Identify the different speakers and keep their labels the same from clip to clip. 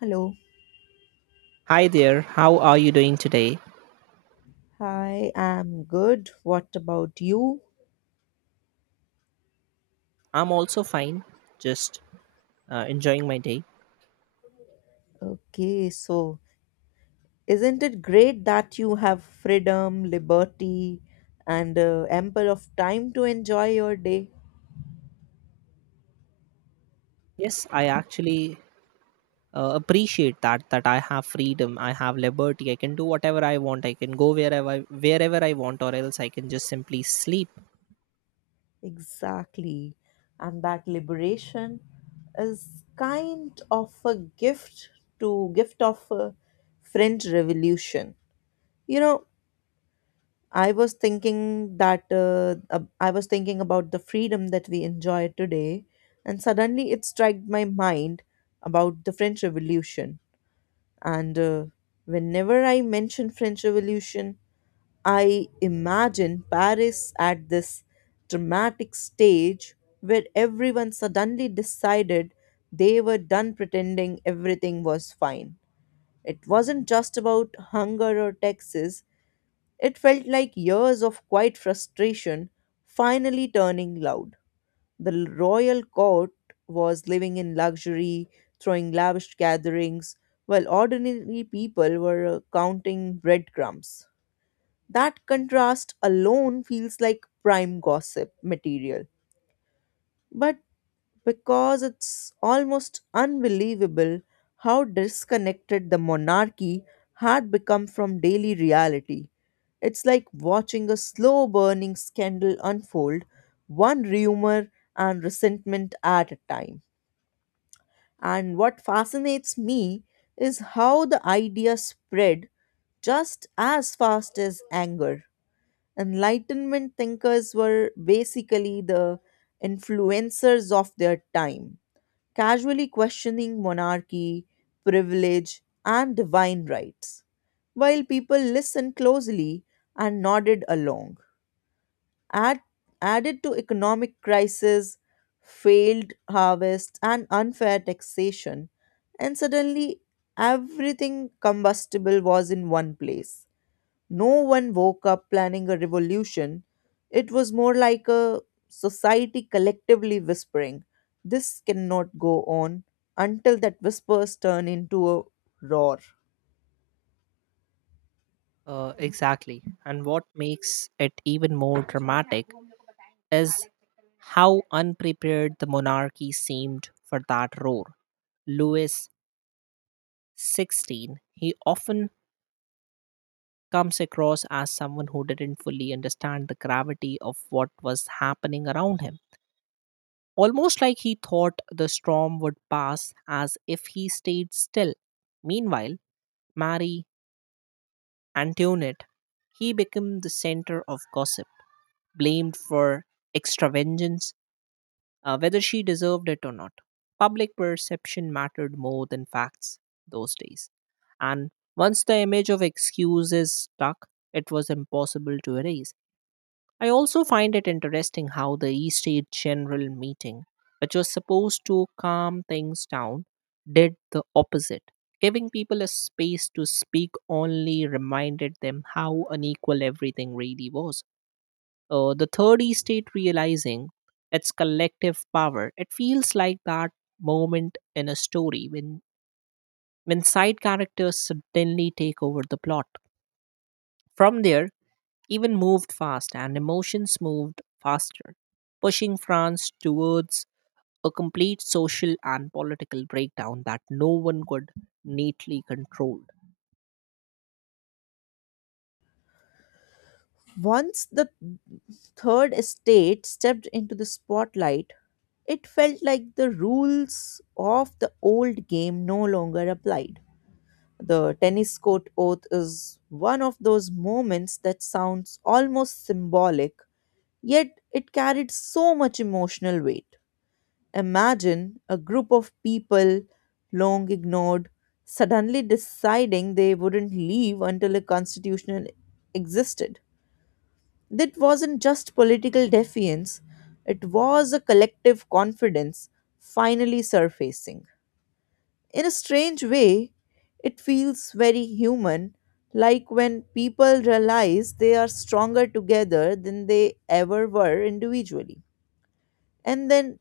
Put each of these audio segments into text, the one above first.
Speaker 1: Hello.
Speaker 2: Hi there, how are you doing today?
Speaker 1: Hi, I'm good. What about you?
Speaker 2: I'm also fine, just enjoying my day.
Speaker 1: Okay, so isn't it great that you have freedom, liberty, and ample of time to enjoy your day?
Speaker 2: Yes, I actually appreciate that I have freedom, I have liberty, I can do whatever I want, I can go wherever I want or else I can just simply sleep.
Speaker 1: Exactly. And that liberation is kind of a gift to gift of a French Revolution. You know, I was thinking that I was thinking about the freedom that we enjoy today, and suddenly it struck my mind about the French Revolution. And whenever I mention French Revolution, I imagine Paris at this dramatic stage where everyone suddenly decided they were done pretending everything was fine. It wasn't just about hunger or taxes, it felt like years of quiet frustration finally turning loud. The royal court was living in luxury, throwing lavish gatherings, while ordinary people were counting breadcrumbs. That contrast alone feels like prime gossip material, but because it's almost unbelievable how disconnected the monarchy had become from daily reality. It's like watching a slow burning scandal unfold, one rumor and resentment at a time. And what fascinates me is how the idea spread just as fast as anger. Enlightenment thinkers were basically the influencers of their time, casually questioning monarchy, privilege, and divine rights, while people listened closely and nodded along. Add, Added to economic crisis, failed harvests, and unfair taxation, and suddenly everything combustible was in one place. No one woke up planning a revolution. It was more like a society collectively whispering, "This cannot go on," until that whispers turn into a roar.
Speaker 2: Exactly. And what makes it even more dramatic is how unprepared the monarchy seemed for that roar. Louis XVI, he often comes across as someone who didn't fully understand the gravity of what was happening around him. Almost like he thought the storm would pass as if he stayed still. Meanwhile, Marie Antoinette, he became the center of gossip blamed for extravagance, whether she deserved it or not. Public perception mattered more than facts those days. And once the image of excuse is stuck, it was impossible to erase. I also find it interesting how the East State General meeting, which was supposed to calm things down, did the opposite. Giving people a space to speak only reminded them how unequal everything really was. The third estate realizing its collective power. It feels like that moment in a story when side characters suddenly take over the plot. From there, even moved fast and emotions moved faster, pushing France towards a complete social and political breakdown that no one could neatly control.
Speaker 1: Once the third estate stepped into the spotlight, it felt like the rules of the old game no longer applied. The tennis court oath is one of those moments that sounds almost symbolic, yet it carried so much emotional weight. Imagine a group of people, long ignored, suddenly deciding they wouldn't leave until a constitution existed. That wasn't just political defiance, it was a collective confidence finally surfacing. In a strange way, it feels very human, like when people realize they are stronger together than they ever were individually. And then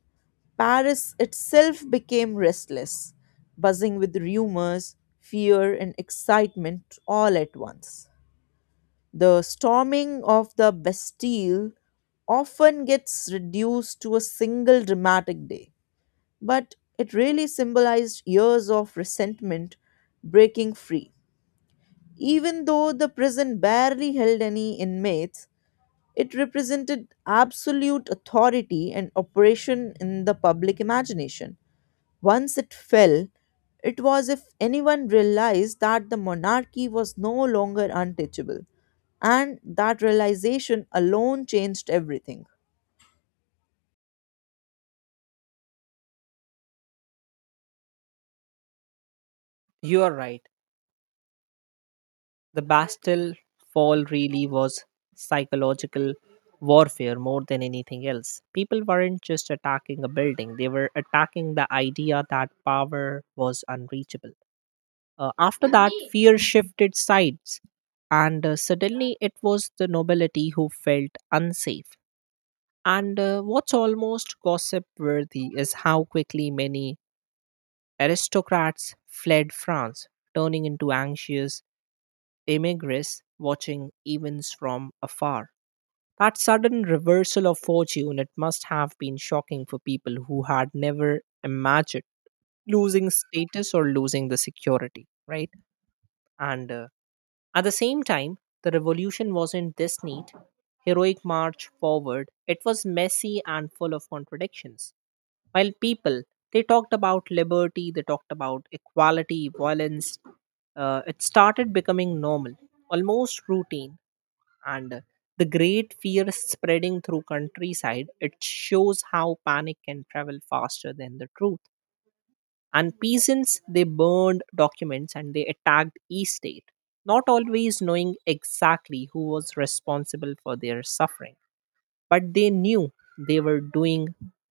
Speaker 1: Paris itself became restless, buzzing with rumors, fear, and excitement all at once. The storming of the Bastille often gets reduced to a single dramatic day, but it really symbolized years of resentment breaking free. Even though the prison barely held any inmates, it represented absolute authority and oppression in the public imagination. Once it fell, it was if anyone realized that the monarchy was no longer untouchable, and that realization alone changed everything.
Speaker 2: You are right. The Bastille fall really was psychological warfare more than anything else. People weren't just attacking a building, they were attacking the idea that power was unreachable. After that, fear shifted sides, and suddenly it was the nobility who felt unsafe. And what's almost gossip worthy is how quickly many aristocrats fled France, turning into anxious immigrants watching events from afar. That sudden reversal of fortune, it must have been shocking for people who had never imagined losing status or losing the security, right? And at the same time, the revolution wasn't this neat, heroic march forward. It was messy and full of contradictions. While people, they talked about liberty, they talked about equality, violence, it started becoming normal, almost routine, and the great fear spreading through countryside, it shows how panic can travel faster than the truth. And peasants, they burned documents and they attacked east, not always knowing exactly who was responsible for their suffering, but they knew they were doing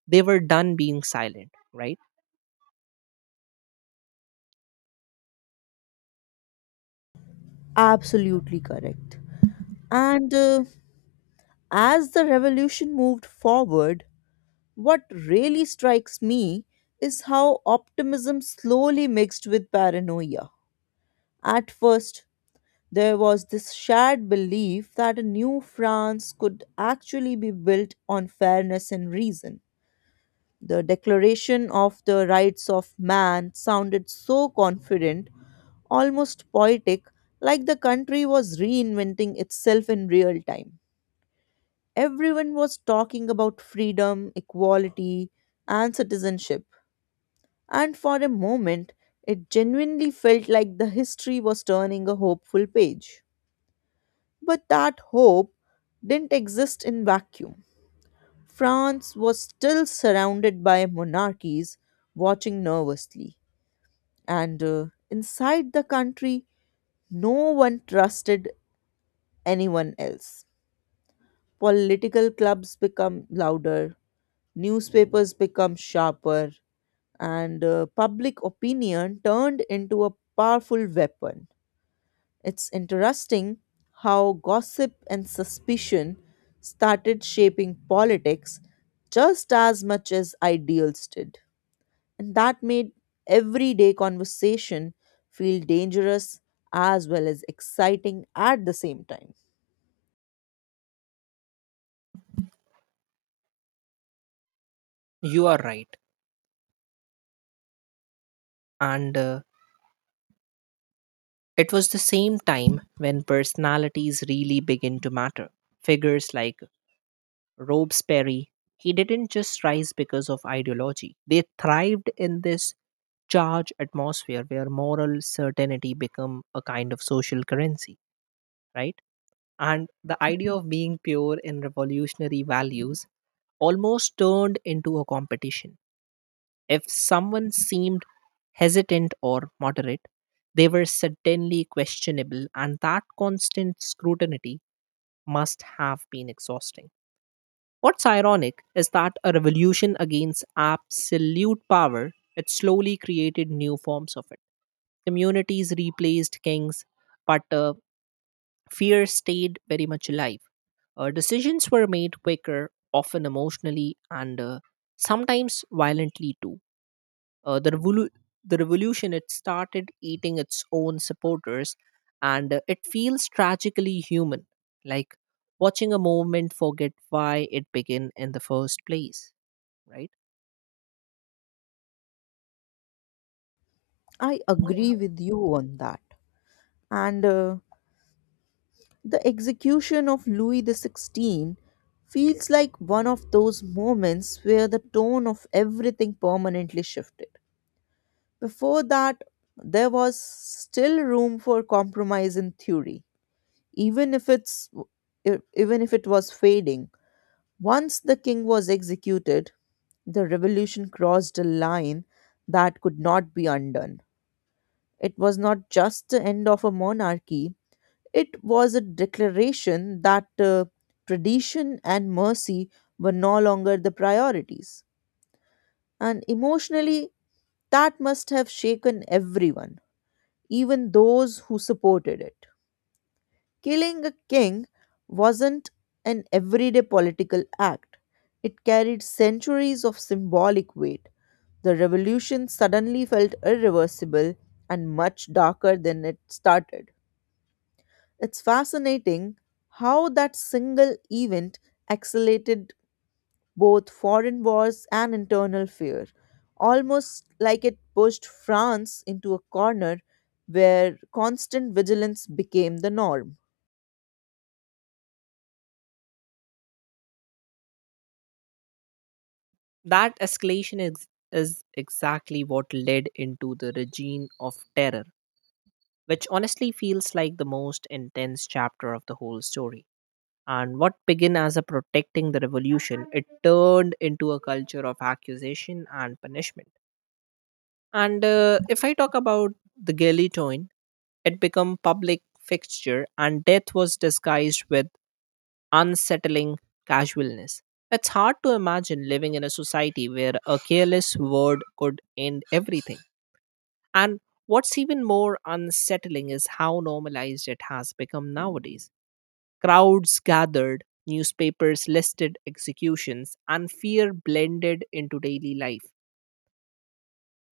Speaker 2: they were done being silent, right?
Speaker 1: Absolutely correct. And as the revolution moved forward, what really strikes me is how optimism slowly mixed with paranoia. At first, there was this shared belief that a new France could actually be built on fairness and reason. The Declaration of the Rights of Man sounded so confident, almost poetic, like the country was reinventing itself in real time. Everyone was talking about freedom, equality, and citizenship, and for a moment, it genuinely felt like the history was turning a hopeful page. But that hope didn't exist in vacuum. France was still surrounded by monarchies watching nervously. And inside the country, no one trusted anyone else. Political clubs become louder, newspapers become sharper, and public opinion turned into a powerful weapon. It's interesting how gossip and suspicion started shaping politics just as much as ideals did. And that made everyday conversation feel dangerous as well as exciting at the same time.
Speaker 2: You are right. And it was the same time when personalities really begin to matter. Figures like Robespierre, he didn't just rise because of ideology. They thrived in this charged atmosphere where moral certainty become a kind of social currency, right? And the idea of being pure in revolutionary values almost turned into a competition. If someone seemed hesitant or moderate, they were certainly questionable, and that constant scrutiny must have been exhausting. What's ironic is that a revolution against absolute power, it slowly created new forms of it. Communities replaced kings, but fear stayed very much alive. Decisions were made quicker, often emotionally, and sometimes violently too. uh, the, revolu- the revolution, it started eating its own supporters, and it feels tragically human, like watching a movement forget why it began in the first place, right?
Speaker 1: I agree with you on that. And the execution of Louis the XVI feels like one of those moments where the tone of everything permanently shifted. Before that, there was still room for compromise in theory, even if it's even if it was fading. Once the king was executed, the revolution crossed a line that could not be undone. It was not just the end of a monarchy, it was a declaration that tradition and mercy were no longer the priorities. And emotionally, that must have shaken everyone, even those who supported it. Killing a king wasn't an everyday political act, it carried centuries of symbolic weight. The revolution suddenly felt irreversible and much darker than it started. It's fascinating how that single event accelerated both foreign wars and internal fear, almost like it pushed France into a corner where constant vigilance became the norm.
Speaker 2: That escalation is exactly what led into the regime of terror, which honestly feels like the most intense chapter of the whole story. And what began as a protecting the revolution, it turned into a culture of accusation and punishment. And if I talk about the guillotine, it became public fixture, and death was disguised with unsettling casualness. It's hard to imagine living in a society where a careless word could end everything. And what's even more unsettling is how normalized it has become nowadays. Crowds gathered, newspapers listed executions, and fear blended into daily life.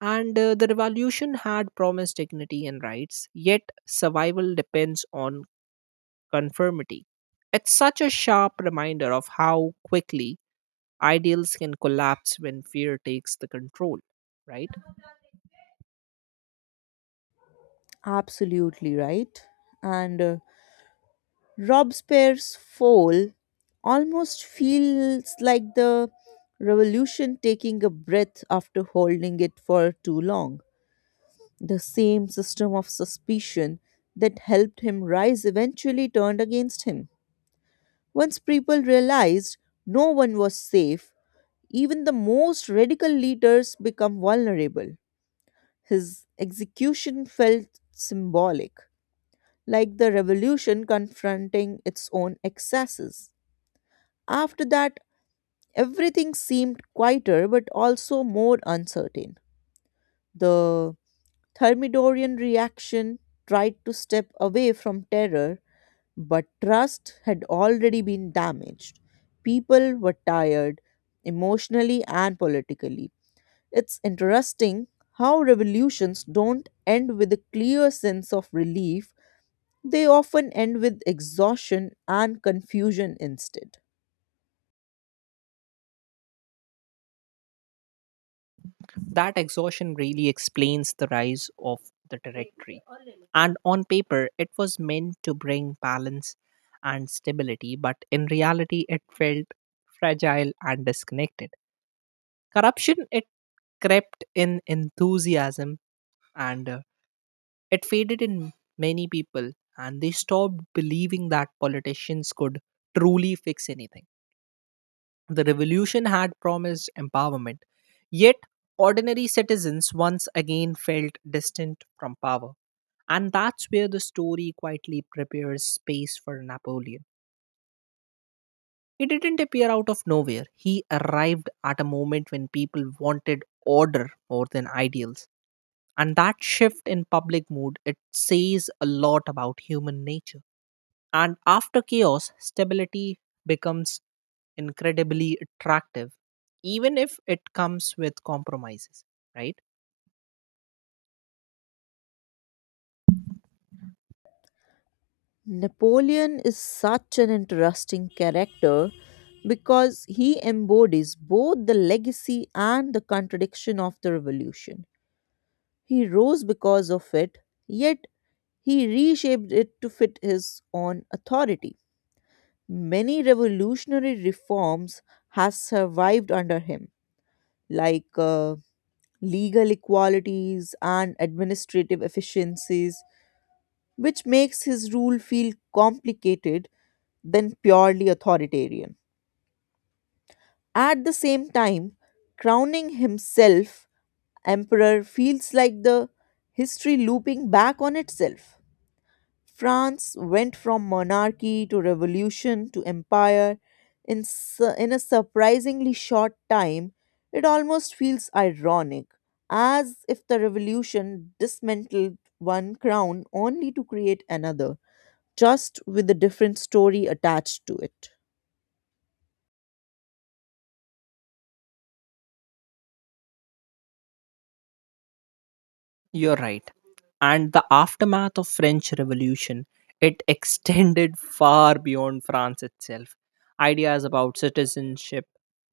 Speaker 2: And the revolution had promised dignity and rights, yet survival depends on conformity. It's such a sharp reminder of how quickly ideals can collapse when fear takes the control, right?
Speaker 1: Absolutely right. And Robespierre's fall almost feels like the revolution taking a breath after holding it for too long. The same system of suspicion that helped him rise eventually turned against him. Once people realized no one was safe, even the most radical leaders become vulnerable. His execution felt symbolic, like the revolution confronting its own excesses. After that, everything seemed quieter but also more uncertain. The Thermidorian reaction tried to step away from terror, but trust had already been damaged. People were tired, emotionally and politically. It's interesting how revolutions don't end with a clear sense of relief, they often end with exhaustion and confusion instead.
Speaker 2: That exhaustion really explains the rise of the directory. And on paper, it was meant to bring balance and stability, but in reality, it felt fragile and disconnected. Corruption, it crept in, enthusiasm and it faded in many people and they stopped believing that politicians could truly fix anything. The revolution had promised empowerment, yet ordinary citizens once again felt distant from power. And that's where the story quietly prepares space for Napoleon. He didn't appear out of nowhere, he arrived at a moment when people wanted order more than ideals. And that shift in public mood, it says a lot about human nature. And after chaos, stability becomes incredibly attractive, even if it comes with compromises, right?
Speaker 1: Napoleon is such an interesting character because he embodies both the legacy and the contradiction of the revolution. He rose because of it, yet he reshaped it to fit his own authority. Many revolutionary reforms has survived under him, like legal equalities and administrative efficiencies, which makes his rule feel complicated than purely authoritarian. At the same time, crowning himself emperor feels like the history looping back on itself. France went from monarchy to revolution to empire in a surprisingly short time. It almost feels ironic, as if the revolution dismantled one crown only to create another, just with a different story attached to it.
Speaker 2: You're right. And the aftermath of French Revolution, it extended far beyond France itself. Ideas about citizenship,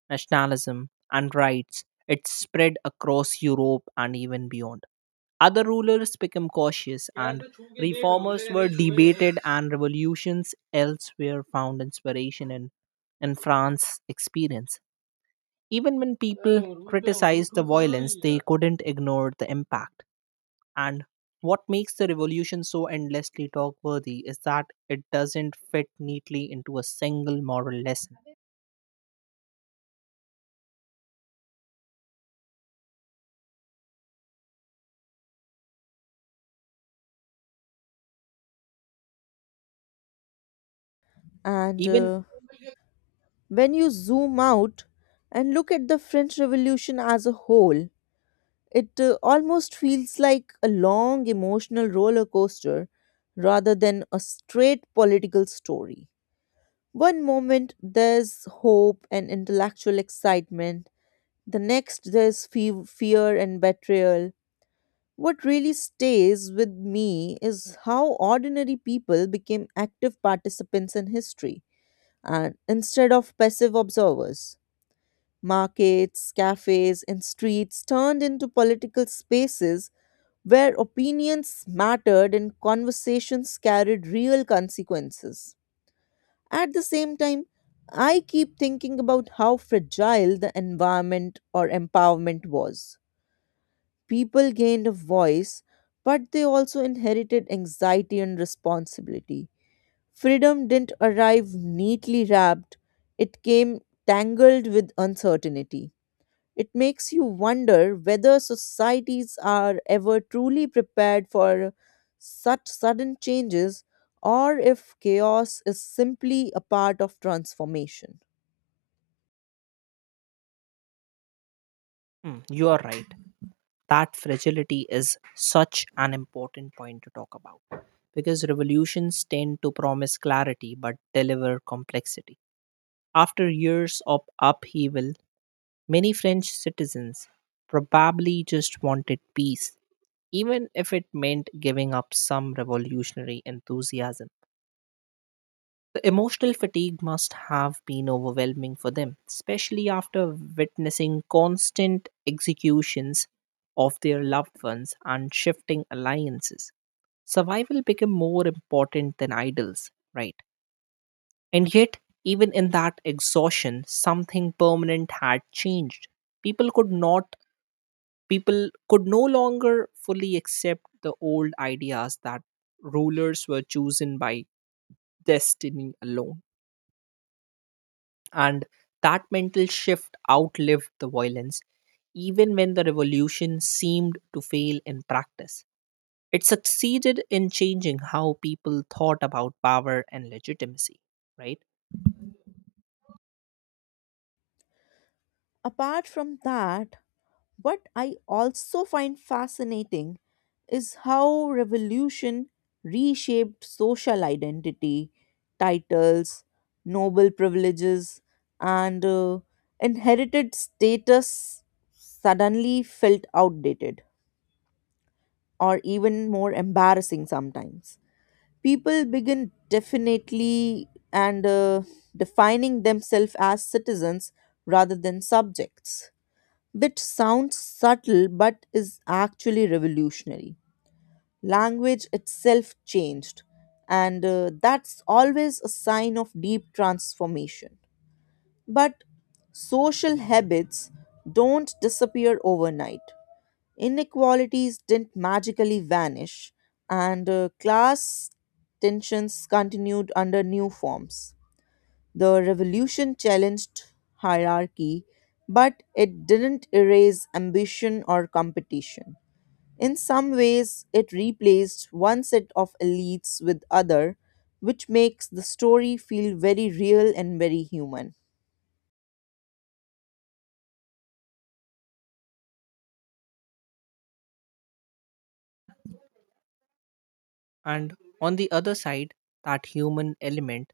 Speaker 2: nationalism, and rights, it spread across Europe and even beyond. Other rulers became cautious, and reformers were debated, and revolutions elsewhere found inspiration in France's experience. Even when people criticized the violence, they couldn't ignore the impact. And what makes the revolution so endlessly talk worthy is that it doesn't fit neatly into a single moral lesson.
Speaker 1: And
Speaker 2: Even.
Speaker 1: when you zoom out and look at the French Revolution as a whole, it almost feels like a long emotional roller coaster rather than a straight political story. One moment there's hope and intellectual excitement, the next there's fear and betrayal. What really stays with me is how ordinary people became active participants in history and instead of passive observers. Markets, cafes, and streets turned into political spaces where opinions mattered and conversations carried real consequences. At the same time, I keep thinking about how fragile the environment or empowerment was. People gained a voice, but they also inherited anxiety and responsibility. Freedom didn't arrive neatly wrapped, it came tangled with uncertainty. It makes you wonder whether societies are ever truly prepared for such sudden changes or if chaos is simply a part of transformation.
Speaker 2: Mm, you are right. That fragility is such an important point to talk about because revolutions tend to promise clarity but deliver complexity. After years of upheaval, many French citizens probably just wanted peace, even if it meant giving up some revolutionary enthusiasm. The emotional fatigue must have been overwhelming for them, especially after witnessing constant executions of their loved ones and shifting alliances. Survival became more important than idols, right? And yet, even in that exhaustion, something permanent had changed. People could not, People could no longer fully accept the old ideas that rulers were chosen by destiny alone. And that mental shift outlived the violence, even when the revolution seemed to fail in practice. It succeeded in changing how people thought about power and legitimacy, right?
Speaker 1: Apart from that, what I also find fascinating is how revolution reshaped social identity, titles, noble privileges, and inherited status suddenly felt outdated or even more embarrassing sometimes. People begin definitely and defining themselves as citizens rather than subjects which sounds subtle but is actually revolutionary. Language itself changed, and that's always a sign of deep transformation. But social habits don't disappear overnight. Inequalities didn't magically vanish, and class tensions continued under new forms. The revolution challenged hierarchy, but it didn't erase ambition or competition. In some ways, it replaced one set of elites with other, which makes the story feel very real and very human.
Speaker 2: And on the other side, that human element,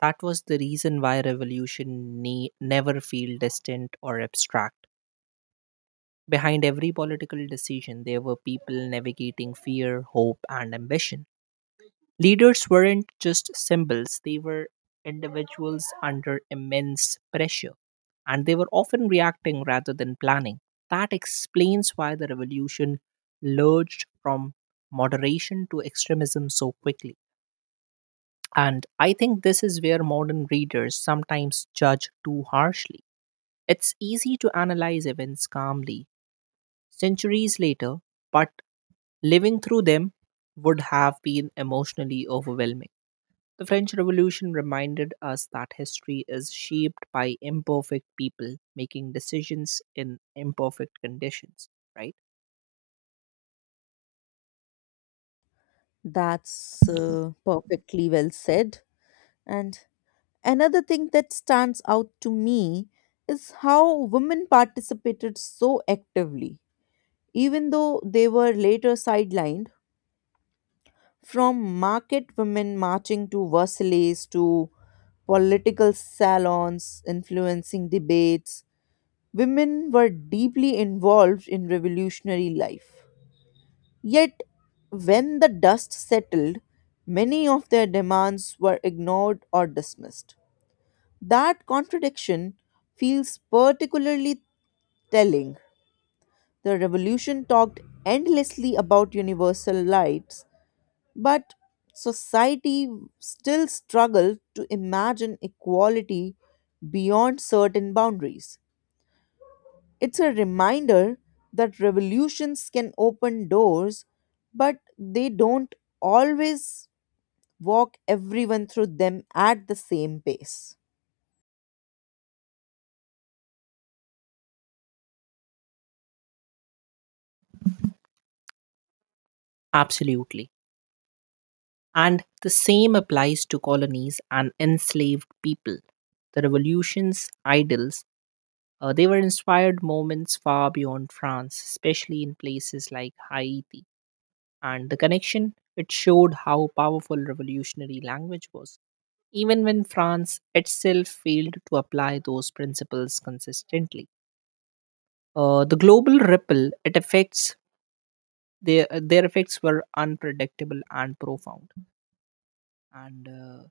Speaker 2: that was the reason why revolution never feel distant or abstract. Behind every political decision, there were people navigating fear, hope, and ambition. Leaders weren't just symbols, they were individuals under immense pressure, and they were often reacting rather than planning. That explains why the revolution lurched from moderation to extremism so quickly. And I think this is where modern readers sometimes judge too harshly. It's easy to analyze events calmly centuries later, but living through them would have been emotionally overwhelming. The French Revolution reminded us that history is shaped by imperfect people making decisions in imperfect conditions, right?
Speaker 1: That's perfectly well said. And another thing that stands out to me is how women participated so actively. Even though they were later sidelined, from market women marching to Versailles to political salons influencing debates, women were deeply involved in revolutionary life. Yet, when the dust settled, many of their demands were ignored or dismissed. That contradiction feels particularly telling. The revolution talked endlessly about universal rights, but society still struggles to imagine equality beyond certain boundaries. It's a reminder that revolutions can open doors, but they don't always walk everyone through them at the same pace.
Speaker 2: Absolutely. And the same applies to colonies and enslaved people. The revolution's idols, they were inspired moments far beyond France, especially in places like Haiti. And the connection, it showed how powerful revolutionary language was, even when France itself failed to apply those principles consistently. The global ripple it affects, their effects were unpredictable and profound, and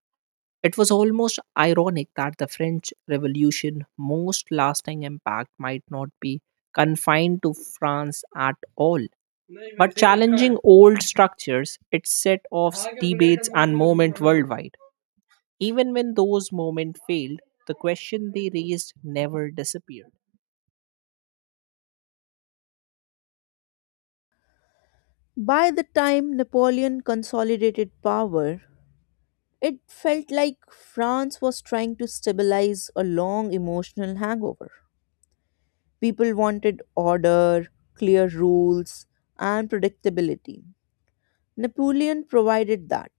Speaker 2: it was almost ironic that the French Revolution most lasting impact might not be confined to France at all. But challenging old structures, it set off debates and movement worldwide. Even when those moments failed, the question they raised never disappeared.
Speaker 1: By the time Napoleon consolidated power, it felt like France was trying to stabilize a long emotional hangover. People wanted order, clear rules, and predictability. Napoleon provided that,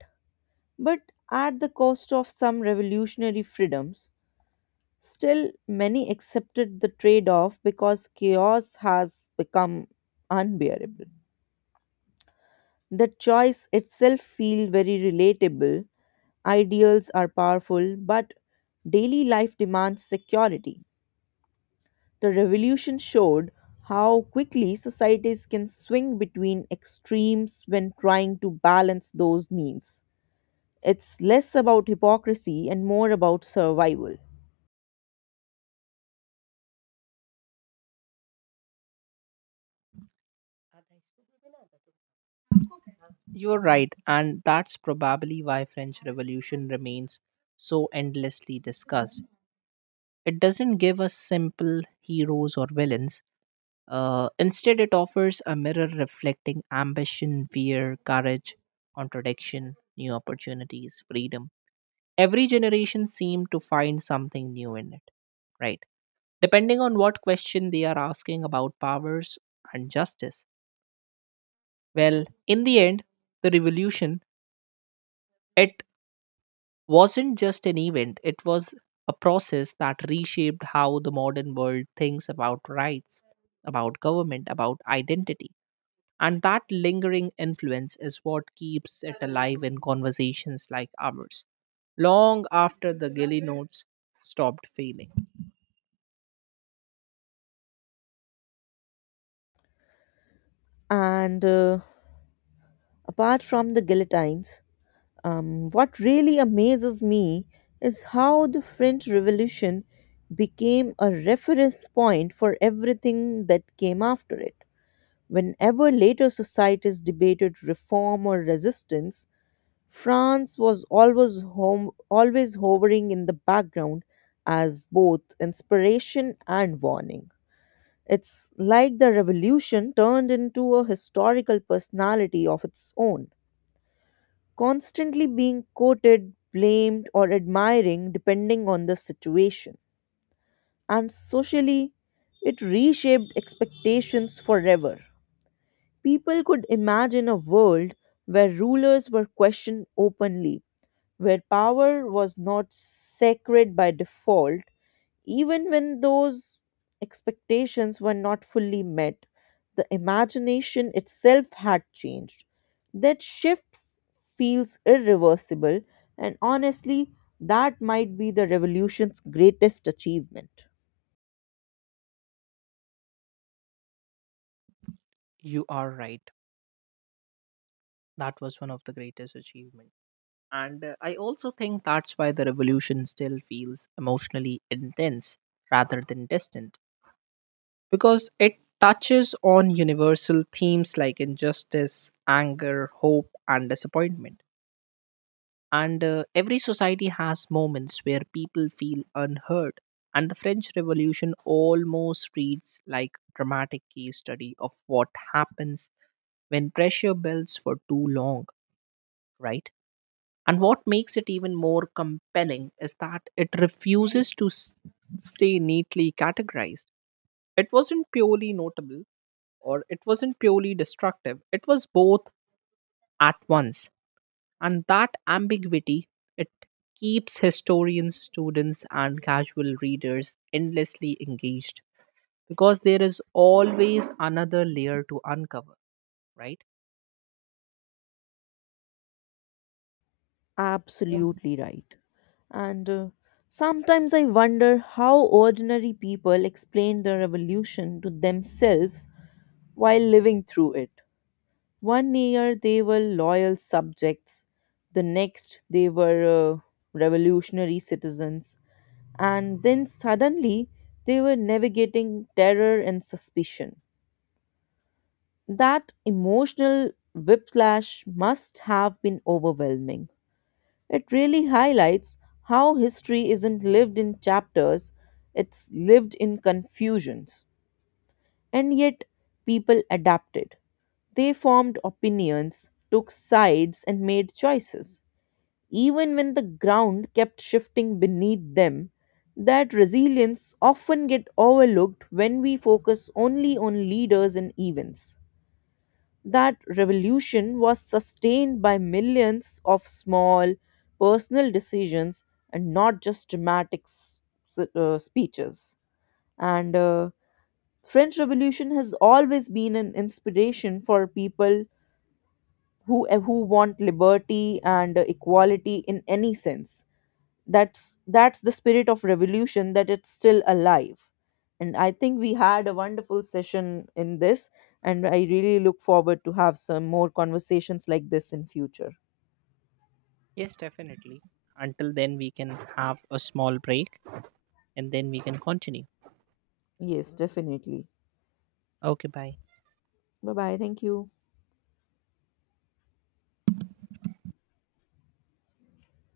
Speaker 1: but at the cost of some revolutionary freedoms. Still, many accepted the trade off because chaos has become unbearable. The choice itself feels very relatable. Ideals are powerful, but daily life demands security. The revolution showed how quickly societies can swing between extremes when trying to balance those needs. It's less about hypocrisy and more about survival.
Speaker 2: You're right, and that's probably why French Revolution remains so endlessly discussed. It doesn't give us simple heroes or villains. Instead, it offers a mirror reflecting ambition, fear, courage, contradiction, new opportunities, freedom. Every generation seemed to find something new in it, right? Depending on what question they are asking about powers and justice. Well, in the end, the revolution, it wasn't just an event, it was a process that reshaped how the modern world thinks about rights, about government, about identity. And that lingering influence is what keeps it alive in conversations like ours, long after the Gilly notes stopped failing.
Speaker 1: And apart from the guillotines, what really amazes me is how the French Revolution became a reference point for everything that came after it. Whenever later societies debated reform or resistance, France was always home, always hovering in the background as both inspiration and warning. It's like the revolution turned into a historical personality of its own, constantly being quoted, blamed, or admiring depending on the situation. And socially, it reshaped expectations forever. People could imagine a world where rulers were questioned openly where power was not sacred by default, even when those expectations were not fully met. The imagination itself had changed. That shift feels irreversible, and honestly, that might be the revolution's greatest achievement.
Speaker 2: You are right. That was one of the greatest achievements. And I also think that's why the revolution still feels emotionally intense rather than distant, because it touches on universal themes like injustice, anger, hope, and disappointment. And every society has moments where people feel unheard. And the French Revolution almost reads like a dramatic case study of what happens when pressure builds for too long, right? And what makes it even more compelling is that it refuses to stay neatly categorized. It wasn't purely notable, or it wasn't purely destructive, it was both at once. And that ambiguity, it keeps historians, students, and casual readers endlessly engaged because there is always another layer to uncover, right?
Speaker 1: Absolutely right. And sometimes I wonder how ordinary people explain the revolution to themselves while living through it. One year they were loyal subjects, the next they were revolutionary citizens, and then suddenly they were navigating terror and suspicion. That emotional whiplash must have been overwhelming. It really highlights how history isn't lived in chapters, it's lived in confusions. And yet, people adapted. They formed opinions, took sides, and made choices. Even when the ground kept shifting beneath them, that resilience often get overlooked when we focus only on leaders and events. That revolution was sustained by millions of small personal decisions and not just dramatic speeches. And French Revolution has always been an inspiration for people who want liberty and equality in any sense. That's the spirit of revolution that it's still alive. And I think we had a wonderful session in this and I really look forward to have some more conversations like this in future.
Speaker 2: Yes, definitely. Until then, we can have a small break and then we can continue.
Speaker 1: Yes, definitely.
Speaker 2: Okay, bye.
Speaker 1: Bye bye. Thank you.